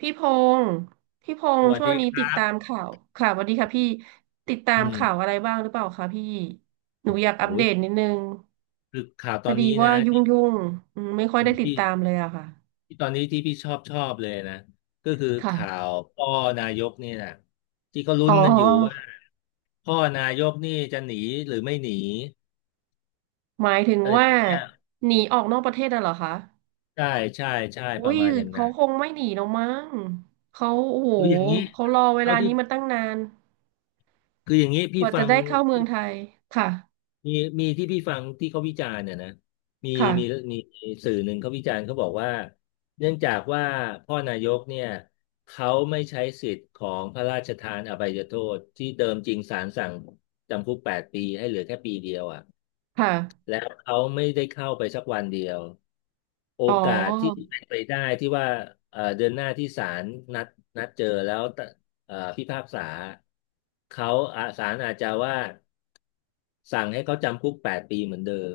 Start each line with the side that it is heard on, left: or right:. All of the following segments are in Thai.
right: พี่พงศ์พี่พ
left: ส
right: งศ์
left: วัส
right: ช่ว
left: ดี
right: งนี้
left: ค
right: ติ
left: รั
right: ด
left: บ
right: ตามข่าวค่ะสวัสดีค่ะพี่ติดตา
left: อื
right: ม
left: ม
right: ข่าวอะไรบ้างหรือเปล่าคะพี่หนูอยากอัป
left: โอ้
right: เด
left: ย
right: ตนิดนึง
left: คือข่าว
right: พ
left: ตอ
right: อ
left: น
right: ดี
left: นี้
right: ว่า
left: นะ
right: ยุ่งยุ่งไม่ค่อยได้ติดตามเล
left: ที่
right: ยอะค่ะ
left: ที่ตอนนี้ที่พี่ชอบเลยนะ ก็คือข่า
right: ค่ะ
left: วพ่อนายกนี่นะที่เขาลุ้
right: อ๋
left: น
right: อ
left: กันอยู่ว่าพ่อนายกนี่จะหนีหรือไม่หนี
right: หมายถึง
left: อะไรต
right: ว่า
left: รงเนี้ย
right: หนีออกนอกประเทศน่ะเหรอคะ
left: ใช่ใช่ใช่ป
right: อุ้
left: ระ
right: ย
left: มาณอย่างนั้
right: เขา
left: น
right: คงไม่หนีหรอกมั้งเขาโอ้โห
left: คืออย่างนี้
right: เขารอเว
left: เท่า
right: ลา
left: ที่
right: นี้มาตั้งนาน
left: คืออย่างนี้
right: ก
left: พี่
right: ว่าจะ
left: ฟัง
right: ได้เข้าเมืองไทยค่ะ
left: มีมีที่พี่ฟังที่เขาวิจารณ์เนี่ยนะมี
right: ค่ะ
left: มีมีสื่อหนึ่งเขาวิจารณ์เขาบอกว่าเนื่องจากว่าพ่อนายกเนี่ยเขาไม่ใช้สิทธิ์ของพระราชทานอภัยโทษที่เดิมจริงศาลสั่งจำคุกแปดปีให้เหลือแค่ปีเดียวอ่ะ
right: ค่ะ
left: แล้วเขาไม่ได้เข้าไปสักวันเดียวโอ
right: อ๋อ
left: กาสที่เป็นไปได้ที่ว่าเดือนหน้าที่ศาลนัดนัดเจอแล้วตะพิพากษาเขาอ่ะศาลอาจจะว่าสั่งให้เขาจำคุกแปดปีเหมือนเดิม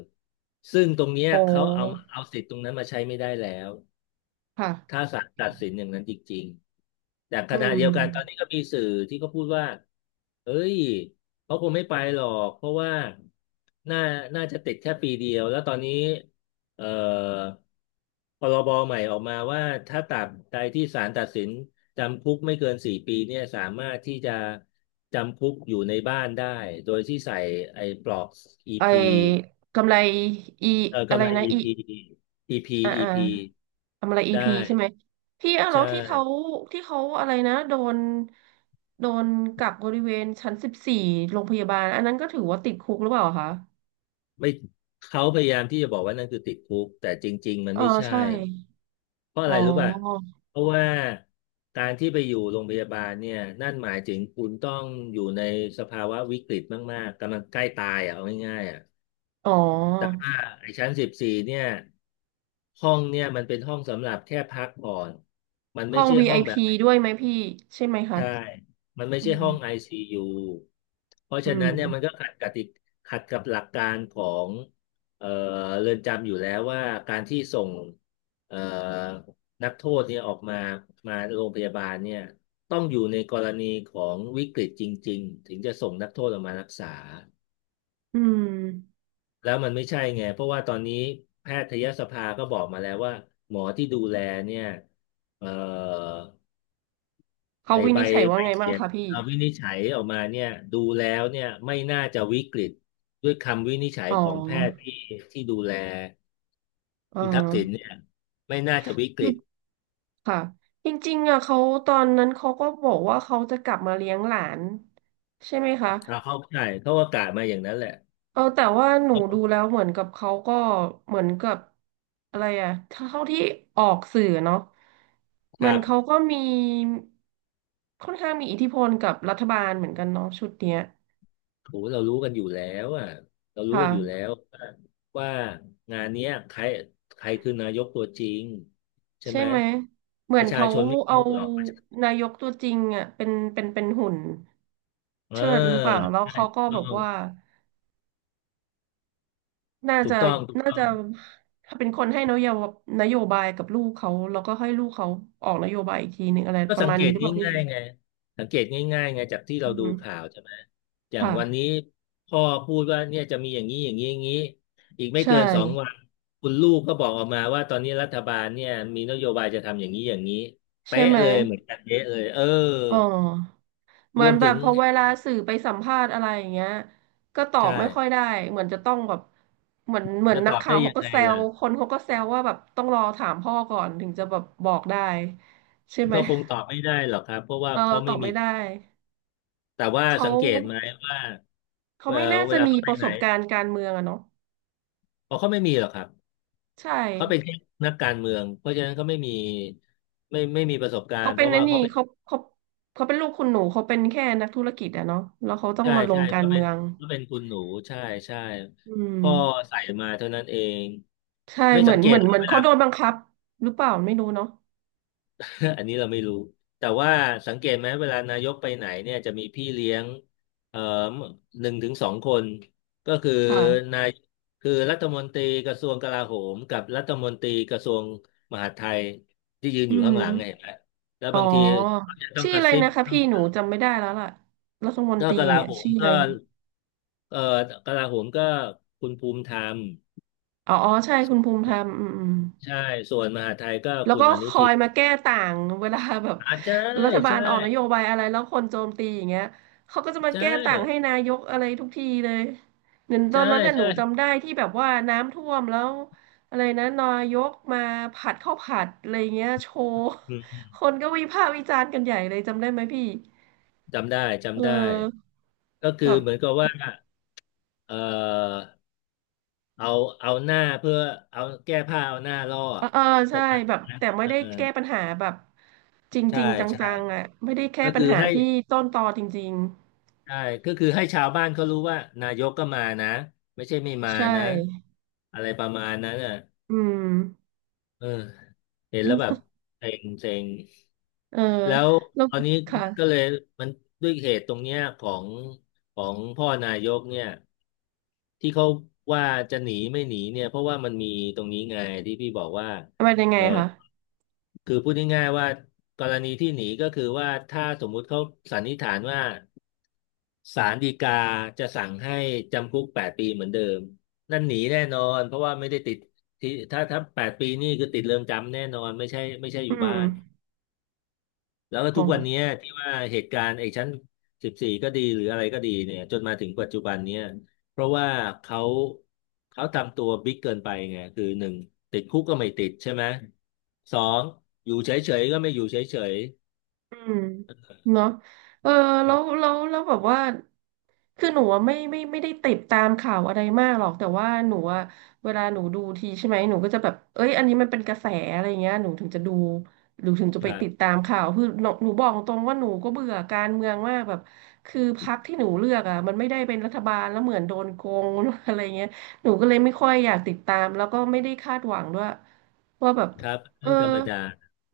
left: ซึ่งตรงเนี้ย
right: อ๋
left: เขาเอามา
right: อ
left: เอาสิทธิ์ตรงนั้นมาใช้ไม่ได้แล้ว ถ้า
right: ค่ะ
left: ศาลตัดสินอย่างนั้นจริงๆ แต่ข
right: อื
left: ณะเดี
right: ม
left: ยวกันตอนนี้ก็มีสื่อที่เขาพูดว่าเอ้ยเขาคงไม่ไปหรอก เพราะว่า น่าน่าจะติดแค่ปีเดียว แล้วตอนนี้เอ่อพรบใหม่ออกมาว่าถ้าตราบใดที่ศาลตัดสินจำคุกไม่เกินสี่ปีเนี่ยสามารถที่จะจำคุกอยู่ในบ้านได้โดยที่ใส่ไอ้ปลอก
right: ไอ้
left: EP
right: กำไรอี
left: เออ
right: อะ
left: กำ
right: ไร
left: ไร
right: นะอี
left: EP EP
right: อ่าอ่า
left: EP
right: กำไรอี
left: ได้
right: พีใช่ไหมที่อ่ะแล้
left: ใช่
right: วที่เขาที่เขาอะไรนะโดนโดนกักบริเวณชั้นสิบสี่โรงพยาบาลอันนั้นก็ถือว่าติดคุกหรือเปล่าคะ
left: ไม่เขาพยายามที่จะบอกว่านั่นคือติดคุกแต่จริงๆมัน
right: เออ
left: ไม่ใช่
right: ใช่
left: เพราะอะ
right: อ๋อ
left: ไรรู้ป่ะเพราะว่าการที่ไปอยู่โรงพยาบาลเนี่ยนั่นหมายถึงคุณต้องอยู่ในสภาวะวิกฤตมากๆกำลังใกล้ตายอ่ะเอาง่ายๆอ่ะ
right: อ๋
left: แต่
right: อ
left: ว่าไอ้ชั้นสิบสี่เนี่ยห้องเนี่ยมันเป็นห้องสำหรับแค่พักผ่อนมันไม่
right: ห้อง
left: ใช่ห้องแบบ
right: VIP ด้วยไหมพี่ใช่ไหมคะ
left: ใช่ มันไม่
right: อื
left: ใช่ห้อง
right: ม
left: ICU เพราะ
right: อื
left: ฉะนั้นเนี่ยมัน
right: ม
left: ก็ขัดกติขัดกับหลักการของเอ่อเรือนจำอยู่แล้วว่าการที่ส่งเอ่อนักโทษเนี่ยออกมามาโรงพยาบาลเนี่ยต้องอยู่ในกรณีของวิกฤตจริงๆถึงจะส่งนักโทษออกมารักษา
right: อืม
left: แล้วมันไม่ใช่ไงเพราะว่าตอนนี้แพทยสภาก็บอกมาแล้วว่าหมอที่ดูแลเนี่ยเอ่อ
right: เขา
left: ไอ้
right: วิ
left: ใบ
right: นิจฉัย
left: ใบ
right: ว่าไงบ้า
left: เขี
right: ง
left: ยน
right: คะพี่
left: วินิจฉัยออกมาเนี่ยดูแล้วเนี่ยไม่น่าจะวิกฤตด้วยคำวินิจฉัย
right: อ๋อ
left: ของแพทย์ที่ที่ดูแล
right: เออ
left: คุณทักษิณเนี่ยไม่น่าจะวิกฤต
right: ค่ะจริงๆอ่ะเขาตอนนั้นเขาก็บอกว่าเขาจะกลับมาเลี้ยงหลานใช่ไหมคะ
left: เราเข้าใจเขาอากาศมาอย่างนั้นแหละ
right: เออแต่ว่าหนูดูแล้วเหมือนกับเขาก็เหมือนกับอะไรอ่ะถ้าเท่าที่ออกสื่อเนาะ
left: ค
right: เหมือ
left: รั
right: น
left: บ
right: เขาก็มีค่อนข้างมีอิทธิพลกับรัฐบาลเหมือนกันเนาะชุดเนี้ย
left: โหเรารู้กันอยู่แล้วอ่ะเรา
right: ค
left: รู้กันอยู่แล้
right: ่ะ
left: วว่าว่างานเนี้ยใครใครคือนายกตัวจริงใช่
right: ใช่
left: ไหม
right: ไหมเหมื
left: ป
right: อน
left: ระชา
right: เขา
left: ชนไม่
right: เอา
left: โง่หรอกประชา
right: นายกตัวจริงอ่ะเป็นหุ่น
left: เออ
right: เชิดหรือเปล่าแล้ว
left: ใช่
right: เขาก็แบบว่า น่า
left: ถูก
right: จะ
left: ต้องถูก
right: น่า
left: ต้อ
right: จะ
left: งถูกต้อง
right: ถ้าเป็นคนให้นโยบนโยบายกับลูกเขาแล้วก็ให้ลูกเขาออกนโยบายอีกทีหนึ่งอะไร
left: ก็
right: ประ
left: สัง
right: มาณ
left: เก
right: นี้
left: ต
right: หรือเปล่าพี่
left: ง่ายๆไงสังเกตง่ายๆไงจากที่เรา
right: อือ
left: ดู
right: ฮึ
left: ข่าวใช่ไหมอย่าง
right: ค่ะ
left: วันนี้พ่อพูดว่าเนี่ยจะมีอย่างนี้อย่างนี้อย่างนี้อีกไม่
right: ใช่
left: เกินสองวันคุณลูกก็บอกออกมาว่าตอนนี้รัฐบาลเนี่ยมีนโยบายจะทำอย่างนี้อย่างนี้
right: ใช่
left: เป๊ะ
right: ไหม
left: เลยเหมือนกันเป๊ะเลยเออ
right: อ๋อเห
left: ร
right: มือ
left: ว
right: น
left: ม
right: แบ
left: ถึ
right: บ
left: ง
right: พอเวลาสื่อไปสัมภาษณ์อะไรอย่างเงี้ยก็ตอ
left: ใช่
right: บไม่ค่อยได้เหมือนจะต้องแบบเหมือน
left: จะต
right: นั
left: อ
right: ก
left: บ
right: ข่า
left: ได้
right: ว
left: ยั
right: เขา
left: ง
right: ก็
left: ไง
right: แซ
left: ล่ะ
right: วคนเขาก็แซวว่าแบบต้องรอถามพ่อก่อนถึงจะแบบบอกได้ใช่ไหม
left: ก็คงตอบไม่ได้หรอกครับเพราะว่า
right: เออ
left: เขา
right: ต
left: ไม่
right: อบ
left: มี
right: ไม่ได้
left: แต่ว่า
right: เขา
left: สังเกตไหมว่า
right: เขา
left: เออ
right: ไม่น่า
left: เว
right: จะ
left: ลา
right: มี
left: เขาไป
right: ประ
left: ไห
right: ส
left: น
right: บการณ์การเมืองอะเนาะ
left: อ๋อเขาไม่มีหรอกครับ
right: ใช่
left: เขาเป็นแค่นักการเมืองเพราะฉะนั้นเขาไม่มีประสบการ
right: เขา
left: ณ์เพ
right: เป็น
left: ราะ
right: น
left: ว่า
right: นนี่
left: เขาเป็น
right: เขาเขาเขาเป็นลูกคุณหนูเขาเป็นแค่นักธุรกิจอะเนาะแล้วเขาต้อง
left: ใช่
right: มาล
left: ใช่
right: งกา
left: ก็
right: ร
left: เป็
right: เมื
left: น
right: อง
left: ก็เป็นคุณหนูใช่ใช่
right: อืม
left: พ่อใส่มาเท่านั้นเอง
right: ใช่
left: ไม่
right: เหมื
left: สั
right: อ
left: ง
right: น
left: เก
right: เห
left: ต
right: มือน
left: เหรอ
right: เหมือน
left: เว
right: เขา
left: ลา
right: โดนบังคับหรือเปล่าไม่รู้เนาะ
left: อันนี้เราไม่รู้แต่ว่าสังเกตไหมเวลานายกไปไหนเนี่ยจะมีพี่เลี้ยงเอ่อหนึ่งถึงสองคนก็คือ
right: ค่ะ
left: นายคือรัฐมนตรีกระทรวงกลาโหมกับรัฐมนตรีกระทรวงมหาดไทยที่ยืน
right: อื
left: อยู่ข้างหลังไงเห็
right: ม
left: นไหมแล้ว
right: อ๋อ
left: บางทีก็จะต้อง
right: ชื่อ
left: กระ
right: อะไร
left: ซิบ
right: นะคะพี่หนูจำไม่ได้แล้วล่ะรัฐมน
left: ก็
right: ตรี
left: กลา
right: เนี่ย
left: โหม
right: ชื่ออะ
left: ก็
right: ไร
left: เออกลาโหมก็คุณภูมิธรรม
right: อ๋ออ๋อใช่คุณภูมิธรรมอืมอืม
left: ใช่ส่วนมหาดไทยก็
right: แล้ว
left: คุณ
right: ก็
left: อ
right: ค
left: นุ
right: อ
left: ทิ
right: ย
left: น
right: มาแก้ต่างเวลาแบบ
left: อ่า
right: รัฐบา
left: ใช่
right: ลออกนโยบายอะไรแล้วคนโจมตีอย่างเงี้ยเขาก็จะมา
left: ใช่
right: แก้ต่างให้นายกอะไรทุกทีเลยเหมือนตอ
left: ใช่
right: นนั้นน่ะหนู
left: ใช่
right: จำได้ที่แบบว่าน้ำท่วมแล้วอะไรนะนายกมาผัดข้าวผัดอะไรเงี้ยโชว์
left: อืม
right: คนก็วิพากษ์วิจารณ์กันใหญ่เลยจำได้ไหมพี่
left: จำได้
right: เอ
left: จำได้
right: อ
left: ก็คือ
right: แบบ
left: เหมือนกับว่าเออเอาเอาหน้าเพื่อเอาแก้ผ้าเอาหน้าล่อ
right: เออเออ
left: ป
right: ใช่
left: ระมาณ
right: แบบ
left: นั้น
right: แต่ไม่
left: เอ
right: ได้
left: อ
right: แก้ปัญหาแบบจ
left: ใช่
right: ริงๆจ
left: ใช่
right: ังๆอ่ะไม่ได้แก้
left: ก็
right: ปัญ
left: คือ
right: หา
left: ให้
right: ที่ต้นตอจริง
left: ใช่ก็คือให้ชาวบ้านเขารู้ว่านายกก็มานะไม่ใช่ไม่
right: ๆ
left: มา
right: ใช่
left: นะอะไรประมาณนั้นอ่ะ
right: อืม
left: เออเห็น
right: แล้
left: แล้ว
right: ว
left: แบบเซ็งเซ็ง
right: เออ
left: แล้ว
right: แล้ว
left: ตอนนี้
right: ค่ะ
left: ก็เลยมันด้วยเหตุตรงเนี้ยของพ่อนายกเนี่ยที่เขาว่าจะหนีไม่หนีเนี่ยเพราะว่ามันมีตรงนี้ไงที่พี่บอกว่า
right: เป็นยังไง
left: เออ
right: คะ
left: คือพูดง่ายๆว่ากรณีที่หนีก็คือว่าถ้าสมมุติเขาสันนิษฐานว่าศาลฎีกาจะสั่งให้จำคุกแปดปีเหมือนเดิมนั่นหนีแน่นอนเพราะว่าไม่ได้ติดที่ถ้าแปดปีนี่คือติดเรือนจำแน่นอนไม่ใช่ไม่ใช่อ
right: อื
left: ยู่บ้า
right: ม
left: น แล้วก็ทุกวัน
right: โห
left: เนี้ยที่ว่าเหตุการณ์ไอ้ชั้น14ก็ดีหรืออะไรก็ดีเนี่ยจนมาถึงปัจจุบันเนี้ยเพราะว่าเขาเขาทำตัวบิ๊กเกินไปไงคือ1ติดคุกก็ไม่ติดใช่ไหมสองอยู่เฉยๆก็ไม่อยู่เฉย
right: อืมเนาะเออแล้วแบบว่าคือหนูอะไม่ได้ติดตามข่าวอะไรมากหรอกแต่ว่าหนูอะเวลาหนูดูทีใช่ไหมหนูก็จะแบบเอ้ยอันนี้มันเป็นกระแสอะไรเงี้ยหนูถึงจะดูหรือถึงจะ
left: ๆค
right: ไป
left: รับ
right: ติดตามข่าวคือหนูบอกตรงว่าหนูก็เบื่อการเมืองมากแบบคือพรรคที่หนูเลือกอ่ะมันไม่ได้เป็นรัฐบาลแล้วเหมือนโดนโกง อะไรเงี้ยหนูก็เลยไม่ค่อยอยากติดตามแล้วก็ไม่ได้คาดหวังด้วยว่าแบบ
left: ครับ
right: เออ
left: เรื่องธรรมดา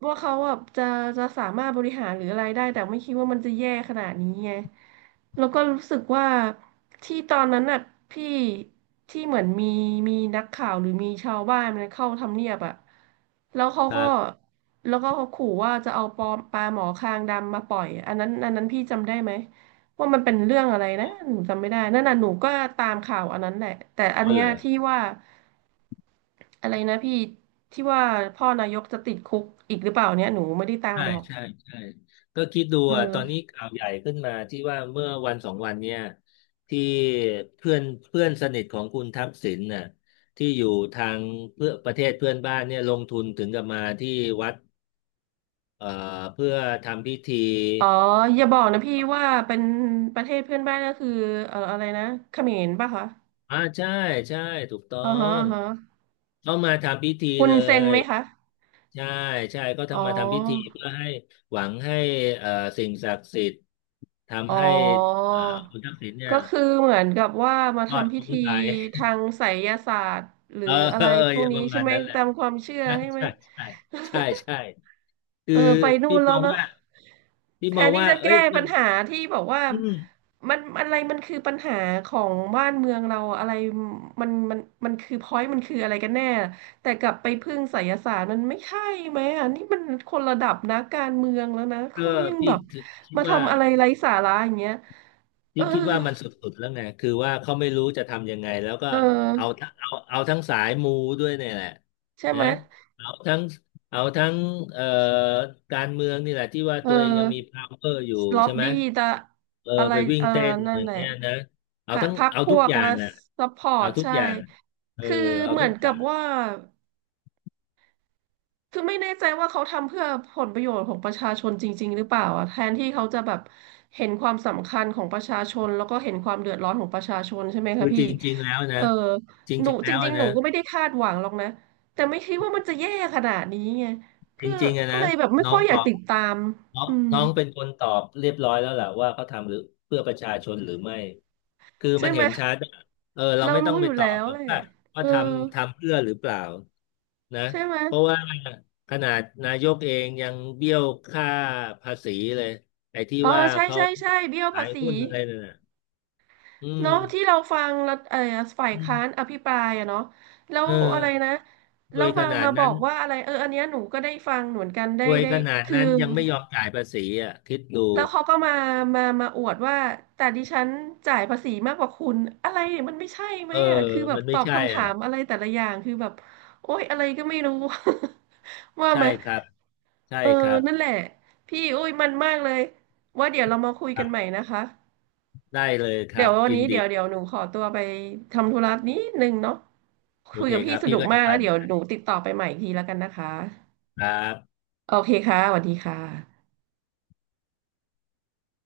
right: ว่าเขาแบบจะจะสามารถบริหารหรืออะไรได้แต่ไม่คิดว่ามันจะแย่ขนาดนี้ไงแล้วก็รู้สึกว่าที่ตอนนั้นน่ะพี่ที่เหมือนมีมีนักข่าวหรือมีชาวบ้านมันเข้าทำเนียบอะแล้วเขา
left: ค
right: ก็
left: รับ
right: แล้วก็เขาขู่ว่าจะเอาปอมปลาหมอคางดำมาปล่อยอันนั้นอันนั้นพี่จำได้ไหมว่ามันเป็นเรื่องอะไรนะหนูจำไม่ได้นั่นน่ะหนูก็ตามข่าวอันนั้นแหละแต่อัน
left: อ๋อ
right: เนี้
left: เหร
right: ย
left: อ
right: ที่ว่า อะไรนะพี่ที่ว่าพ่อนายกจะติดคุกอีกหรือเปล่าเนี่ยหนูไม่ได้ตาม
left: ใช่
right: หรอก
left: ใช่ใช่ก็คิดดู
right: เ
left: อ่ะตอนนี้
right: ออ
left: ข่าวใหญ่ขึ้นมาที่ว่าเมื่อวันสองวันเนี่ยที่เพื่อนเพื่อนสนิทของคุณทักษิณน่ะที่อยู่ทางเพื่อประเทศเพื่อนบ้านเนี่ยลงทุนถึงกับมาที่วัดเอ่อเพื่อทำพิธี
right: อ๋ออย่าบอกนะพี่ว่าเป็นประเทศเพื่อนบ้านก็คืออะไรนะเขมรป่ะคะ
left: อ่าใช่ใช่ถูกต้อ
right: อ่าฮะ
left: ง
right: อ่าฮะ
left: เขามาทำพิธี
right: คุณ
left: เล
right: เซ็น
left: ย
right: ไหมคะ
left: ใช่ใช่ก็
right: อ๋อ
left: ทำมาทำพิธีเพื่อให้หวังให้เอ่อสิ่งศักดิ์สิทธิ์
right: อ๋อ
left: ทำให้เอ่อคุณทักษิณเนี่ย
right: ก็คือเหมือนกับว่ามา
left: ยอด
right: ทำ
left: ข
right: พิ
left: อง
right: ธี
left: ไทย
right: ทางไสยศาสตร์หรื
left: เอ
right: อ
left: อ
right: อะ
left: เออ
right: ไรพวก
left: ป
right: นี้
left: ระ
right: ใช่
left: มาณ
right: ไหม
left: นั้นแหละ
right: ตามความเชื่อ
left: ใช่
right: ใช่ไหม
left: ใช่ใช่ใช่ใช่คือ
right: เออไปนู่
left: พี่
right: น
left: ม
right: แล้
left: อ
right: ว
left: ง
right: เนาะ
left: ว่าพี่
right: แท
left: มอง
right: นที่
left: ว่า
right: จะ
left: เอ้
right: แก้
left: ยมั
right: ปั
left: น
right: ญหาที่บอกว่า
left: อืม
right: มันอะไรมันคือปัญหาของบ้านเมืองเราอะไรมันมันมันคือพอยต์มันคืออะไรกันแน่แต่กลับไปพึ่งไสยศาสตร์มันไม่ใช่ไหมอ่ะนี่มันคนระดับนะการเมืองแล้วนะ
left: เออ
right: เขายัง
left: พี่
right: แบบ
left: ถึงคิด
right: มา
left: ว่า
right: ทำอะไรไร้สาระอย่างเงี้ยเอ
left: พี่
right: อ
left: คิดว่ามันสุดๆแล้วไงคือว่าเขาไม่รู้จะทำยังไงแล้วก็
right: เออ
left: เอาทั้งสายมูด้วยเนี่ยแหละ
right: ใช่
left: นะ
right: ไหม
left: เอาทั้งเอาทั้งเอ่อการเมืองนี่แหละที่ว่า
right: เอ
left: ตัวเองยังมี
right: อ
left: power อยู่
right: ล็อบ
left: ใช่ไหม
right: บี้ตะ
left: เออ
right: อะไร
left: ไปวิ่ง
right: เออ
left: เต้น
right: นั่
left: อ
right: น
left: ย่า
right: แห
left: ง
right: ละ
left: เงี้ยนะ
right: พ
left: เอา
right: รร
left: ทั้ง
right: พรร
left: เอา
right: พ
left: ทุ
right: ว
left: ก
right: ก
left: อย่า
right: นะ
left: งอ่ะ
right: ซัพพอร์
left: เอา
right: ต
left: ทุก
right: ใช่
left: อย่างเออ
right: คือ
left: เอา
right: เหมื
left: ทุ
right: อ
left: ก
right: น
left: อ
right: กั
left: ย่า
right: บ
left: ง
right: ว่าคือไม่แน่ใจว่าเขาทำเพื่อผลประโยชน์ของประชาชนจริงๆหรือเปล่าอะแทนที่เขาจะแบบเห็นความสำคัญของประชาชนแล้วก็เห็นความเดือดร้อนของประชาชนใช่ไหม
left: คื
right: คะ
left: อจ
right: พี่
left: ริงๆแล้ว
right: เอ
left: นะ
right: อ
left: จ
right: หนู
left: ริงๆ
right: จ
left: แล้ว
right: ริง
left: อะ
right: ๆหนู
left: นะ
right: ก็ไม่ได้คาดหวังหรอกนะแต่ไม่คิดว่ามันจะแย่ขนาดนี้ไง
left: จ
right: ก็
left: ริงๆอะ
right: ก็
left: นะ
right: เลยแบบไม่
left: น้อ
right: ค่
left: ง
right: อยอ
left: ต
right: ยาก
left: อง
right: ติดตาม
left: น้อง
right: อืม
left: น้องเป็นคนตอบเรียบร้อยแล้วแหละว่าเขาทำหรือเพื่อประชาชนหรือไม่คือ
right: ใช่
left: มัน
right: ไหม
left: เห็นชัดอะเออเรา
right: เรา
left: ไม่ต้อ
right: รู้
left: ง
right: อ
left: ไป
right: ยู่
left: ตอ
right: แล้
left: บ
right: ว
left: หรอ
right: แห
left: ก
right: ละ
left: ว่าว่า
right: เออ
left: ทำเพื่อหรือเปล่านะ
right: ใช่ไหม
left: เพราะว่าขนาดนายกเองยังเบี้ยวค่าภาษีเลยไอ้ที่
right: อ๋อ
left: ว่า
right: ใช่
left: เขา
right: ใช่ใช่เบี้ยว
left: ขา
right: ภา
left: ย
right: ษี
left: หุ้นอะไรนั่นน่ะอืม
right: เนาะที่เราฟังรัฐเออฝ่าย
left: อืม
right: ค้านอภิปรายอะเนาะแล้ว
left: เออ
right: อะไรนะ
left: ร
right: แล้
left: ว
right: ว
left: ยข
right: มา
left: นาด
right: มาบอ
left: นั้น
right: กว่าอะไรเอออันเนี้ยหนูก็ได้ฟังเหมือนกันได้
left: รวย
right: ได้
left: ขนาด
right: คือ
left: นั้นยังไม่ยอมจ่ายภาษีอ่ะคิดดู
right: แล้วเขาก็มามาอวดว่าแต่ดิฉันจ่ายภาษีมากกว่าคุณอะไรมันไม่ใช่ไหม
left: เออ
right: อ่ะคือแบบ
left: มัน
right: ต
left: ไม่
right: อบ
left: ใช่
right: คำถา
left: อ่ะ
right: มอะไรแต่ละอย่างคือแบบโอ๊ยอะไรก็ไม่รู้ ว่าไหม
left: ใช่ครับใช่
right: เอ
left: ค
right: อ
left: รับ
right: นั่นแหละพี่อุ้ยมันมากเลยว่าเดี๋ยวเรามาคุยกันใหม่นะคะ
left: ได้เลยค
right: เดี๋
left: รั
right: ย
left: บ
right: ววัน
left: ยิน
right: นี้
left: ดี
right: เดี๋ยวหนูขอตัวไปทำธุระนิดนึงเนาะ
left: โอ
right: คุย
left: เค
right: กับ
left: ค
right: พี่
left: รับ
right: ส
left: พี่
right: นุก
left: ก็จะ
right: มาก
left: ไป
right: แล้ว
left: เหมื
right: เดี๋
left: อ
right: ย
left: น
right: ว
left: กัน
right: หนูติดต่อไปใหม่อีกทีแล้วกันนะคะ
left: ครับ
right: โอเคค่ะสวัสดีค่ะ